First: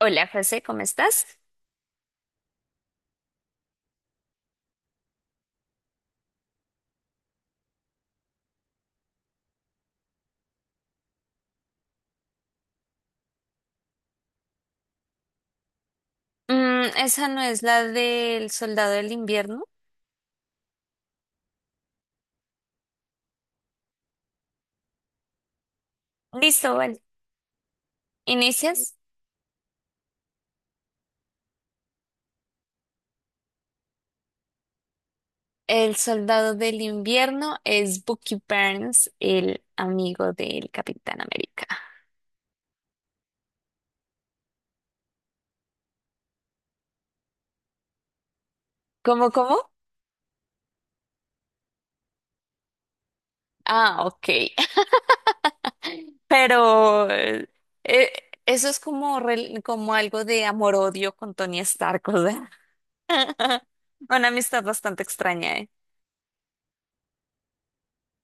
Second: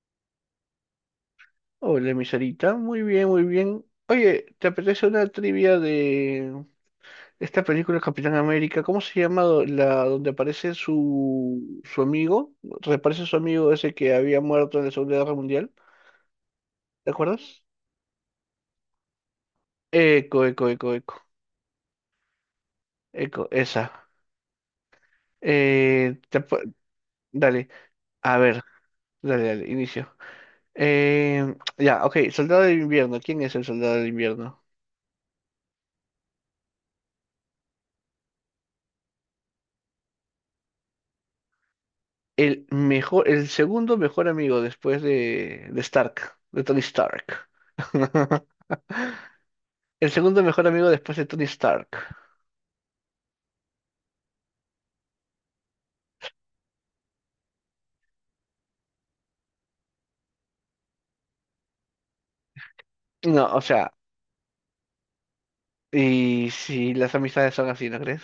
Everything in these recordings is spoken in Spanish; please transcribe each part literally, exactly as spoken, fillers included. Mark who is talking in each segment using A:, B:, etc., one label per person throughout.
A: Hola, José, ¿cómo estás?
B: Hola, mi Sarita. Muy bien, muy bien. Oye, ¿te apetece una trivia de esta película Capitán América? ¿Cómo se llama do- la donde aparece su, su amigo? Reaparece su amigo ese que había muerto en la Segunda Guerra Mundial.
A: Mm,
B: ¿Te
A: esa no es
B: acuerdas?
A: la del soldado del invierno.
B: Eco, eco, eco, eco. Eco, esa. Eh, te ap-
A: Listo, vale.
B: dale, a ver,
A: ¿Inicias?
B: dale, dale, inicio. Eh, ya, ok, Soldado del Invierno. ¿Quién es el Soldado del Invierno?
A: El soldado del invierno es Bucky Barnes, el amigo del Capitán América.
B: El mejor, el segundo mejor amigo después de, de Stark, de Tony Stark.
A: ¿Cómo, cómo?
B: El segundo mejor amigo después de Tony Stark.
A: Ah, ok. Pero eh, eh, eso es como, rel- como algo de amor-odio con Tony Stark, o sea.
B: No, o sea,
A: Una amistad bastante extraña, ¿eh?
B: y si las amistades son así, ¿no crees?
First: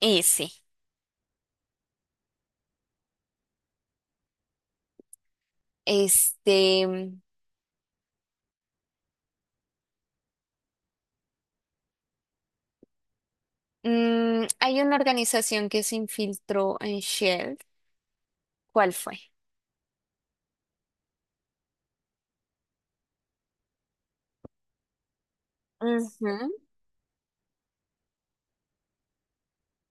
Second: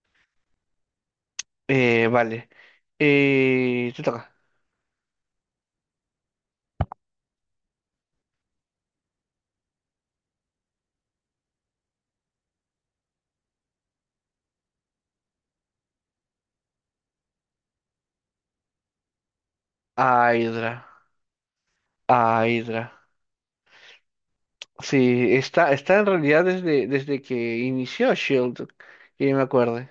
A: Y sí,
B: Eh, vale. Eh, te toca.
A: este. Mm, hay una organización que se infiltró en Shell. ¿Cuál fue?
B: A Hydra. A Hydra. Sí, está, está en realidad
A: Ujú.
B: desde, desde que inició Shield, que yo me acuerde.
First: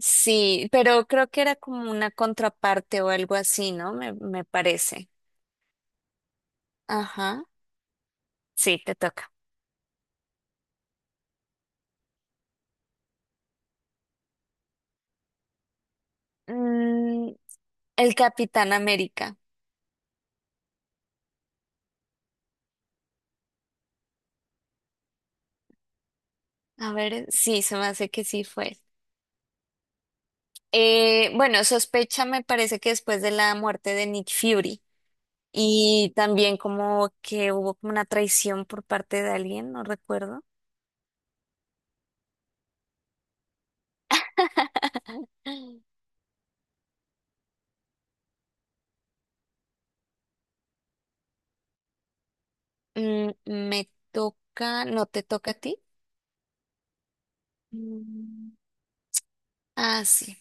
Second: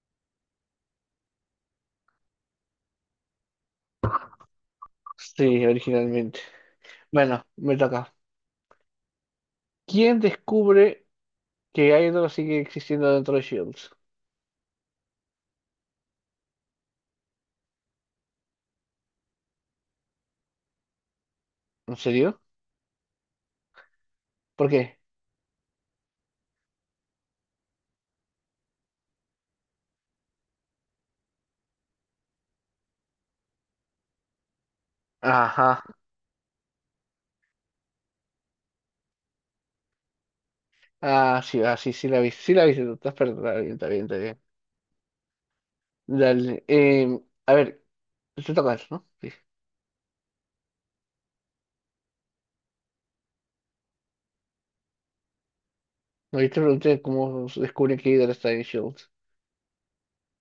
A: Sí, pero creo que era como una contraparte o algo así, ¿no? Me, me parece.
B: Sí, originalmente.
A: Ajá.
B: Bueno, me toca.
A: Sí, te toca.
B: ¿Quién descubre que Hydra sigue existiendo dentro de Shield?
A: Mm, el Capitán América.
B: ¿En serio? ¿Por qué?
A: A ver, sí, se me hace que sí fue. Eh, bueno, sospecha me parece que después de la muerte de Nick Fury
B: Ajá.
A: y también como que hubo como una traición por parte de alguien, no recuerdo.
B: Ah, sí, ah, sí, sí la vi. Sí la vi, tú estás perdonada. Está bien, está bien, está bien. Dale. Eh, a ver, te toca eso, ¿no? Sí.
A: Mm, me toca, no te toca a ti.
B: No, yo te pregunté cómo se descubre que Hydra está
A: Mm.
B: en S.H.I.E.L.D.
A: Ah, sí.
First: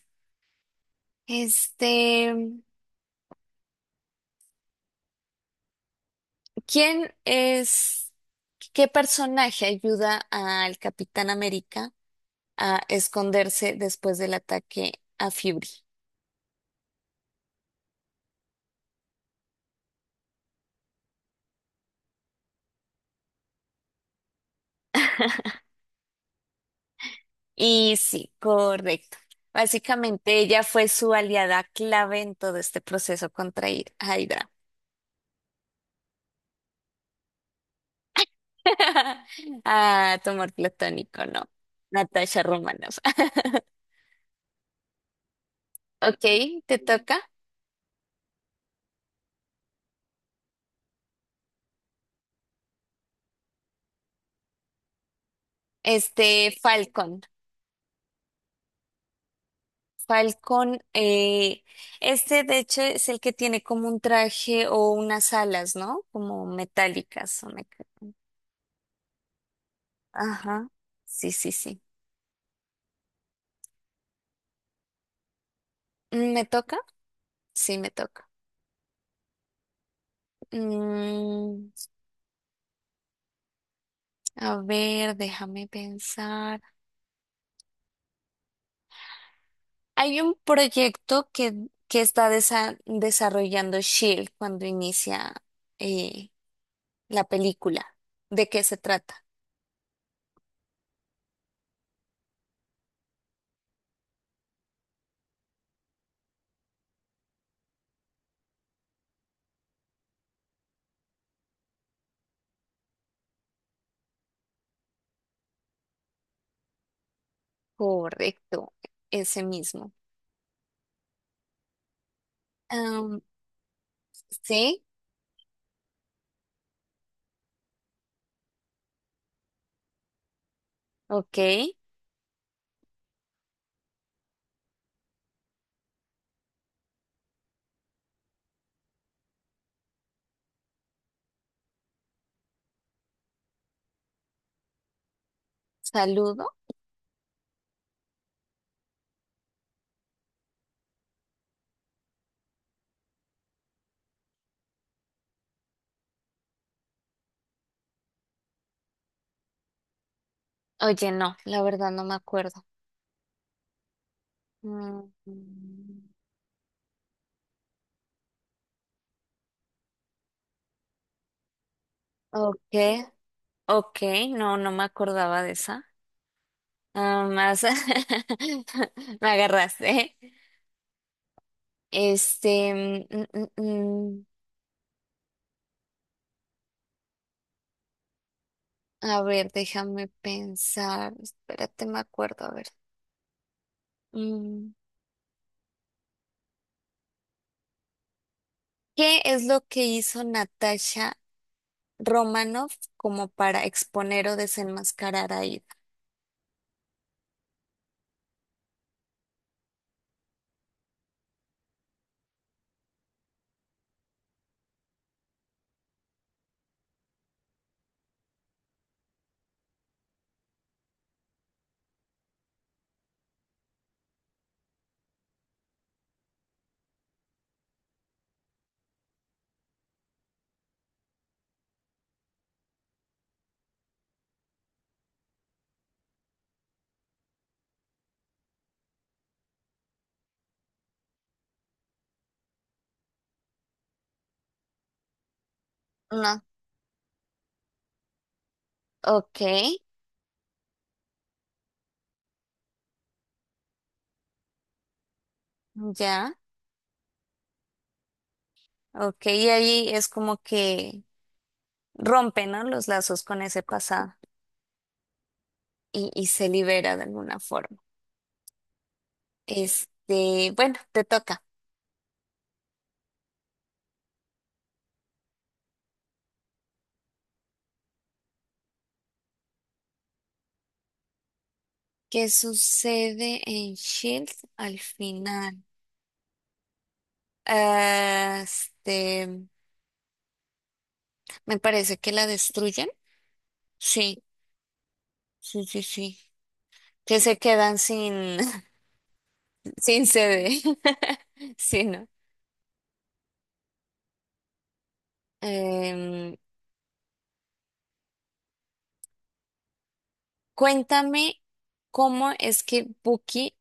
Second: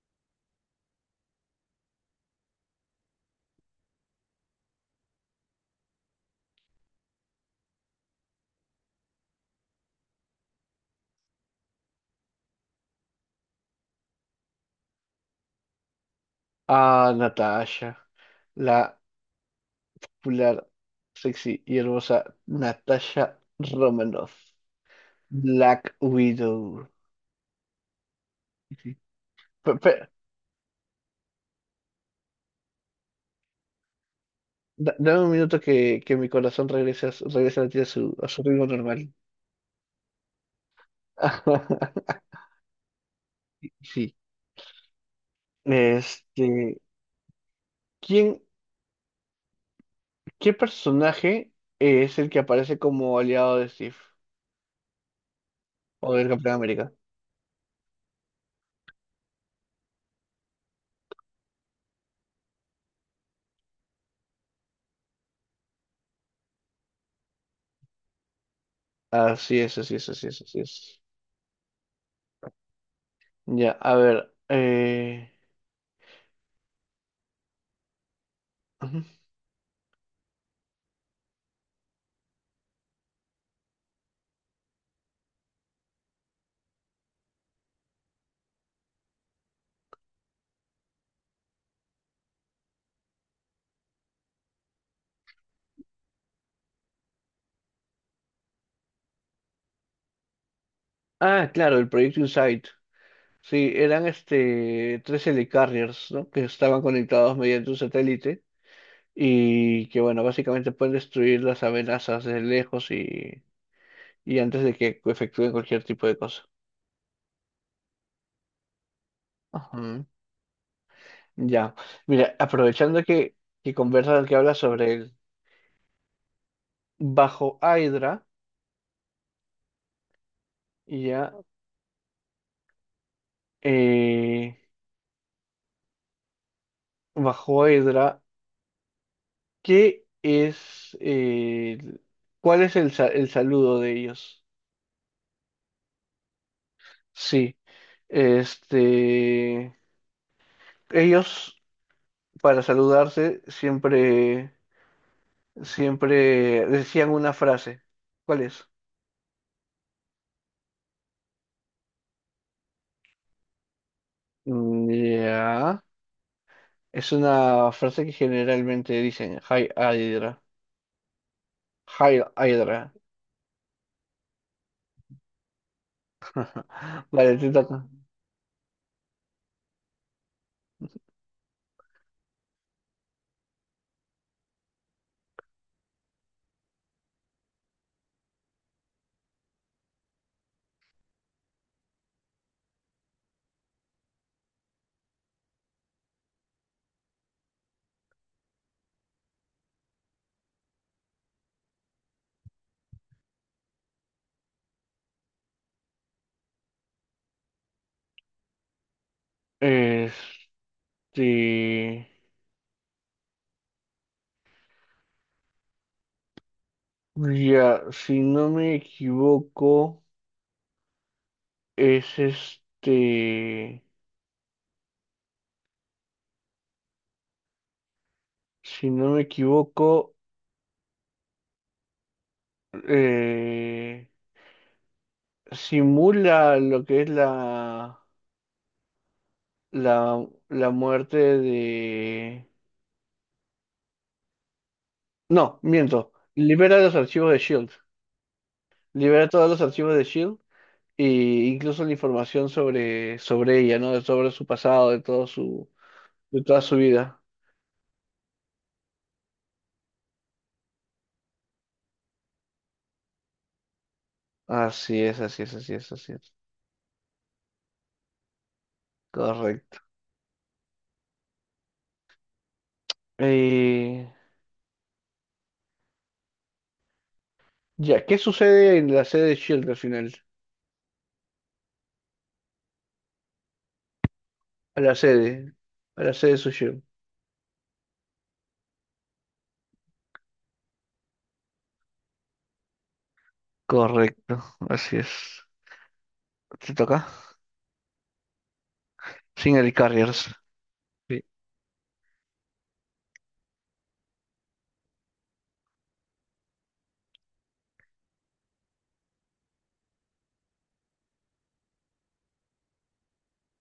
A: Este, ¿quién es, qué personaje ayuda al Capitán América a esconderse después del ataque a Fury?
B: Ah, Natasha. La popular, sexy y hermosa Natasha Romanoff. Black Widow.
A: Y sí,
B: Sí.
A: correcto.
B: Pe- pe-
A: Básicamente ella fue su aliada clave en todo este proceso contra Hy- Hydra.
B: da- dame un minuto que, que mi corazón regrese, a su- regrese a latir a su, a su ritmo normal.
A: Ah, tu amor platónico, ¿no? Natasha Romanoff.
B: Sí.
A: Ok,
B: Este.
A: te toca.
B: ¿Quién, qué personaje es el que aparece como aliado de Steve o del
A: Este
B: Capitán América?
A: Falcon. Falcon, eh, este de hecho es el que tiene como un traje o unas alas, ¿no? Como metálicas. o meca-
B: Así es, así es, así es, así
A: Ajá.
B: es.
A: Sí, sí, sí.
B: Ya, a ver. Eh,
A: Mm, ¿me toca? Sí, me toca.
B: ujú.
A: Mm, a ver, déjame pensar. Hay un proyecto que, que está desa- desarrollando Shield cuando inicia eh, la película. ¿De qué se trata?
B: Ah, claro, el Proyecto Insight. Sí, eran este tres helicarriers, ¿no? Que estaban conectados mediante un satélite y que, bueno, básicamente pueden destruir las amenazas desde lejos y, y antes de que efectúen cualquier tipo de cosa.
A: Correcto, ese mismo.
B: Ajá. Ya. Mira, aprovechando que, que conversas, que hablas
A: Sí,
B: sobre él. Bajo Hydra, y ya,
A: ok.
B: eh, bajo Hydra, ¿qué es, eh, el- cuál es el, sa- el saludo de ellos?
A: Saludo.
B: Sí, este, ellos para saludarse siempre, siempre decían una frase. ¿Cuál es?
A: Oye, no, la verdad no me acuerdo.
B: Mm,
A: Mm,
B: Ya, es una frase que generalmente dicen, Hi Hydra, Hi
A: ok,
B: Hydra.
A: ok, no, no me acordaba de esa. Ah,
B: Vale, te
A: más
B: toca.
A: me agarraste. Este, mm, mm, mm, a ver, déjame pensar. Espérate, me acuerdo, a ver. Mm, ¿qué es lo que hizo Natasha Romanoff como para exponer o desenmascarar a Ida?
B: Este. Ya, si no me equivoco, es este, si no me equivoco, eh, simula lo que es la, la, la muerte de. No, miento,
A: No,
B: libera los archivos de Shield, libera
A: ok,
B: todos los archivos de Shield e incluso la información sobre, sobre ella, ¿no? Sobre su pasado, de todo su,
A: ya.
B: de toda su vida.
A: Ok, y ahí es como que rompe, ¿no? Los lazos con ese pasado
B: Así es, así es, así es, así
A: y, y
B: es.
A: se libera de alguna forma.
B: Correcto.
A: Este, bueno, te toca.
B: Eh, Ya, ¿qué sucede en la sede de Shield al final?
A: ¿Qué sucede en Shield al
B: A la sede.
A: final?
B: A la sede de su Shield.
A: Ah, este, me parece que la destruyen. Sí,
B: Correcto, así es.
A: sí, sí, sí.
B: ¿Te toca?
A: Que se quedan sin,
B: Sin el
A: sin
B: Carriers.
A: sede.
B: Sí.
A: Sí, ¿no? Em, cuéntame cómo es que Bucky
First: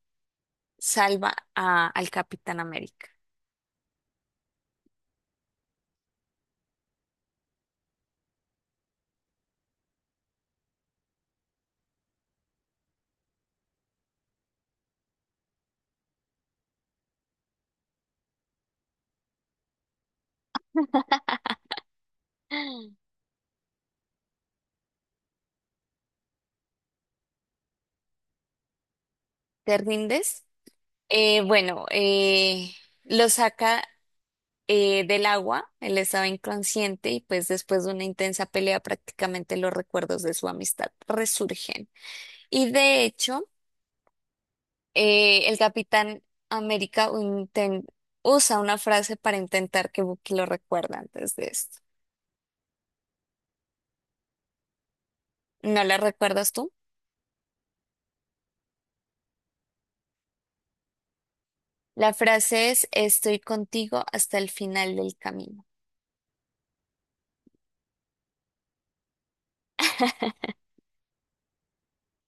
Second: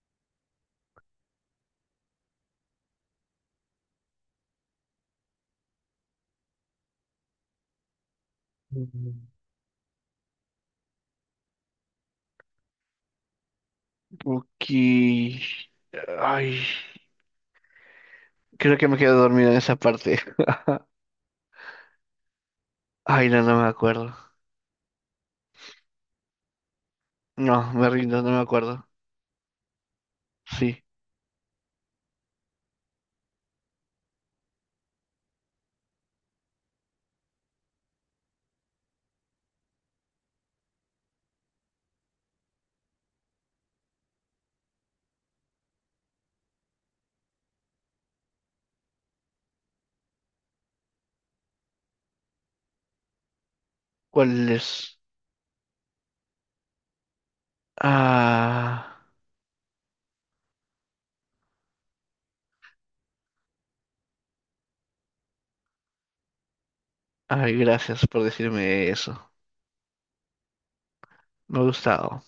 A: salva a- al Capitán América.
B: Mm. Ok. Ay, creo que me quedo dormido en esa parte.
A: ¿Te
B: Ay, no, no me acuerdo. No, me rindo, no me acuerdo.
A: rindes?
B: Sí.
A: Eh, bueno, eh, lo saca eh, del agua, él estaba inconsciente y pues después de una intensa pelea prácticamente los recuerdos de su amistad resurgen. Y de hecho, eh, el Capitán América inten- usa una frase para intentar que Bucky lo recuerde antes de esto.
B: ¿Cuál es?
A: ¿No la recuerdas tú?
B: Ah.
A: La frase es, estoy contigo hasta el final del camino.
B: Ay, gracias por decirme eso. Me ha gustado.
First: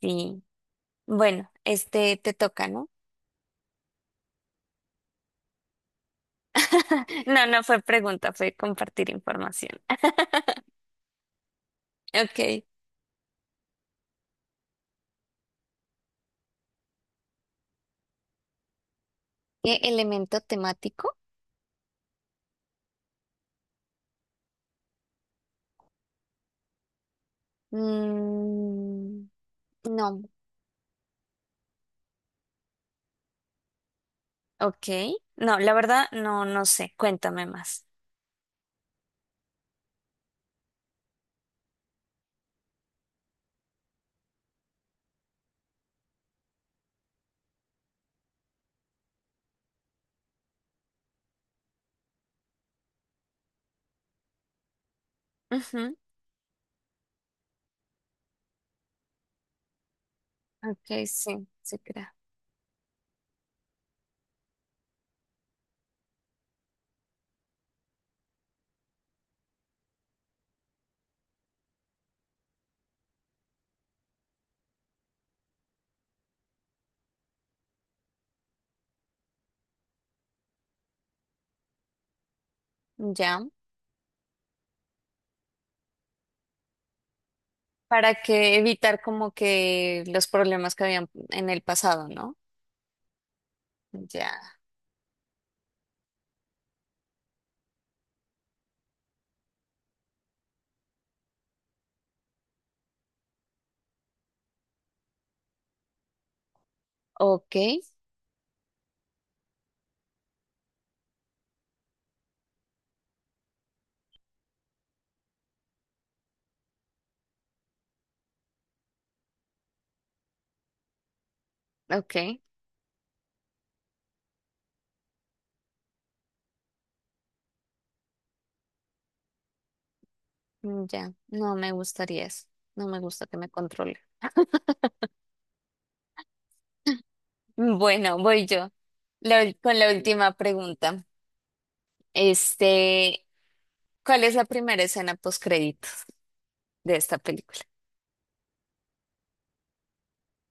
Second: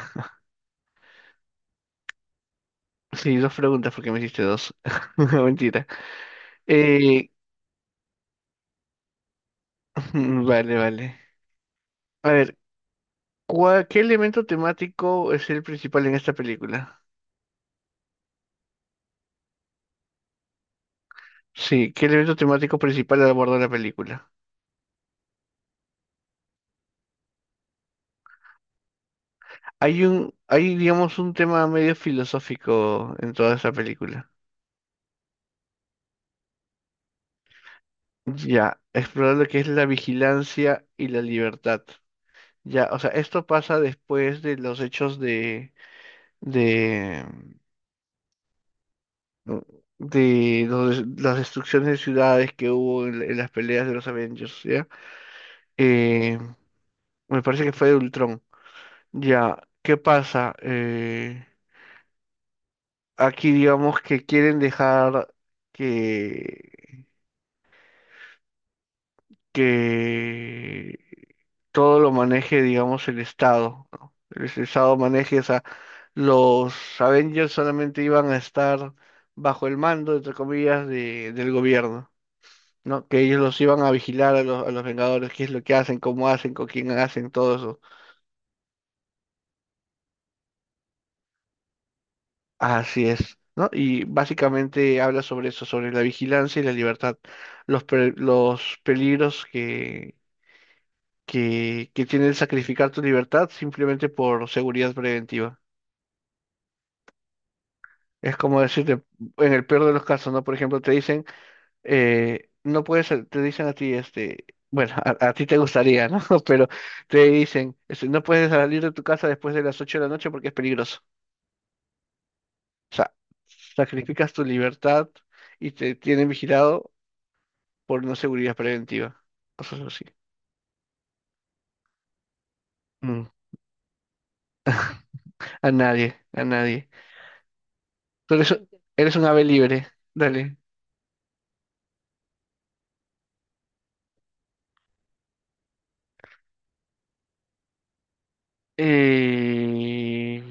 A: Sí. Bueno, este te toca, ¿no?
B: Sí, dos preguntas porque me hiciste dos. Mentira. Eh,
A: No, no fue pregunta, fue compartir información.
B: vale, vale. A
A: Ok.
B: ver,
A: ¿E-
B: ¿cuál- ¿qué elemento temático es el principal en esta película?
A: ¿Elemento temático?
B: Sí, ¿qué elemento temático principal aborda la película?
A: Mm,
B: Hay
A: no.
B: un, hay, digamos, un tema medio filosófico en toda esta película.
A: Ok. No, la verdad, no, no sé. Cuéntame más.
B: Ya, explorar lo que es la vigilancia y la libertad. Ya, o sea, esto pasa después de los hechos de, de, mm, de los- las destrucciones de ciudades que hubo en, en las peleas de los Avengers, ¿ya?
A: Ujú.
B: Eh, me parece que fue de Ultron. Ya, ¿qué pasa?
A: Ok,
B: Eh,
A: sí, se crea.
B: aquí digamos que quieren dejar que, que todo lo maneje, digamos, el Estado, ¿no? El Estado maneje, o sea, los Avengers solamente iban a estar bajo el mando, entre comillas, de, del gobierno, ¿no? Que ellos
A: Ya.
B: los iban a vigilar a los, a los Vengadores, qué es lo que hacen, cómo hacen, con quién hacen, todo eso.
A: ¿Para que evitar como que los problemas que habían en el pasado, no?
B: Así es, ¿no? Y
A: Ya.
B: básicamente habla sobre eso, sobre la vigilancia y la libertad, los, pe- los peligros que, que, que tiene el sacrificar tu libertad simplemente por seguridad preventiva.
A: Ok,
B: Es como decirte, en el peor de los casos, ¿no? Por ejemplo, te dicen, eh, no puedes, sal- te dicen a ti, este, bueno, a, a ti te gustaría, ¿no? Pero te dicen, este, no puedes salir de tu casa después de las ocho de la noche porque es peligroso.
A: ok.
B: O sea, sacrificas tu libertad y te tienen vigilado por no seguridad preventiva, cosas así.
A: Ya. No me gustaría eso. No me
B: Mm.
A: gusta que me controle.
B: A nadie, a nadie.
A: Bueno,
B: Tú
A: voy
B: eres, un-
A: yo.
B: eres un
A: La
B: ave
A: ul- con
B: libre,
A: la última
B: dale.
A: pregunta. Este, ¿cuál es la primera escena post créditos de esta película?
B: Eh,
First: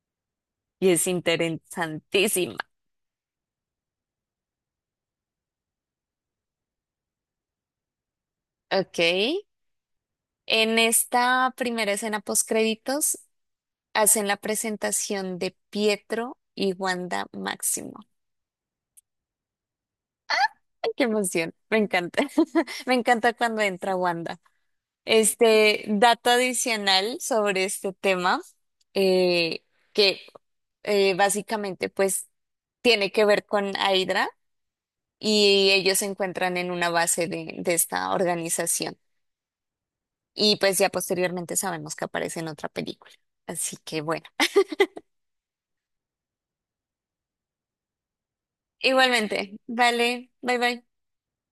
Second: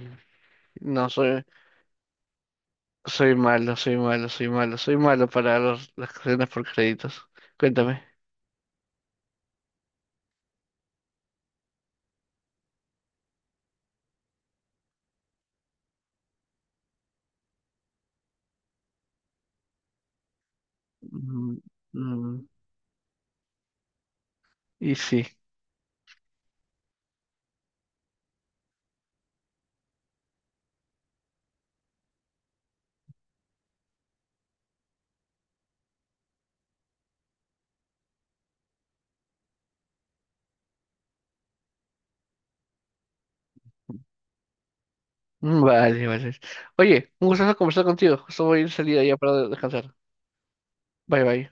A: Y es
B: no, soy,
A: interesantísima.
B: soy malo, soy malo, soy malo, soy malo para los- las cadenas por créditos. Cuéntame.
A: Ok. En esta primera escena post créditos hacen la presentación de Pietro y Wanda Máximo. Ay, qué emoción.
B: Mm,
A: Me encanta.
B: mm.
A: Me encanta cuando entra Wanda.
B: Y sí,
A: Este dato adicional sobre este tema, eh, que eh, básicamente pues tiene que ver con Hydra. Y ellos se encuentran en una base de, de esta organización. Y pues ya posteriormente sabemos que aparece en otra película. Así que bueno,
B: mm, vale, vale. Oye, un gusto conversar contigo. Solo voy a ir de salida ya para
A: igualmente,
B: descansar.
A: vale, bye bye.
B: Bye, bye.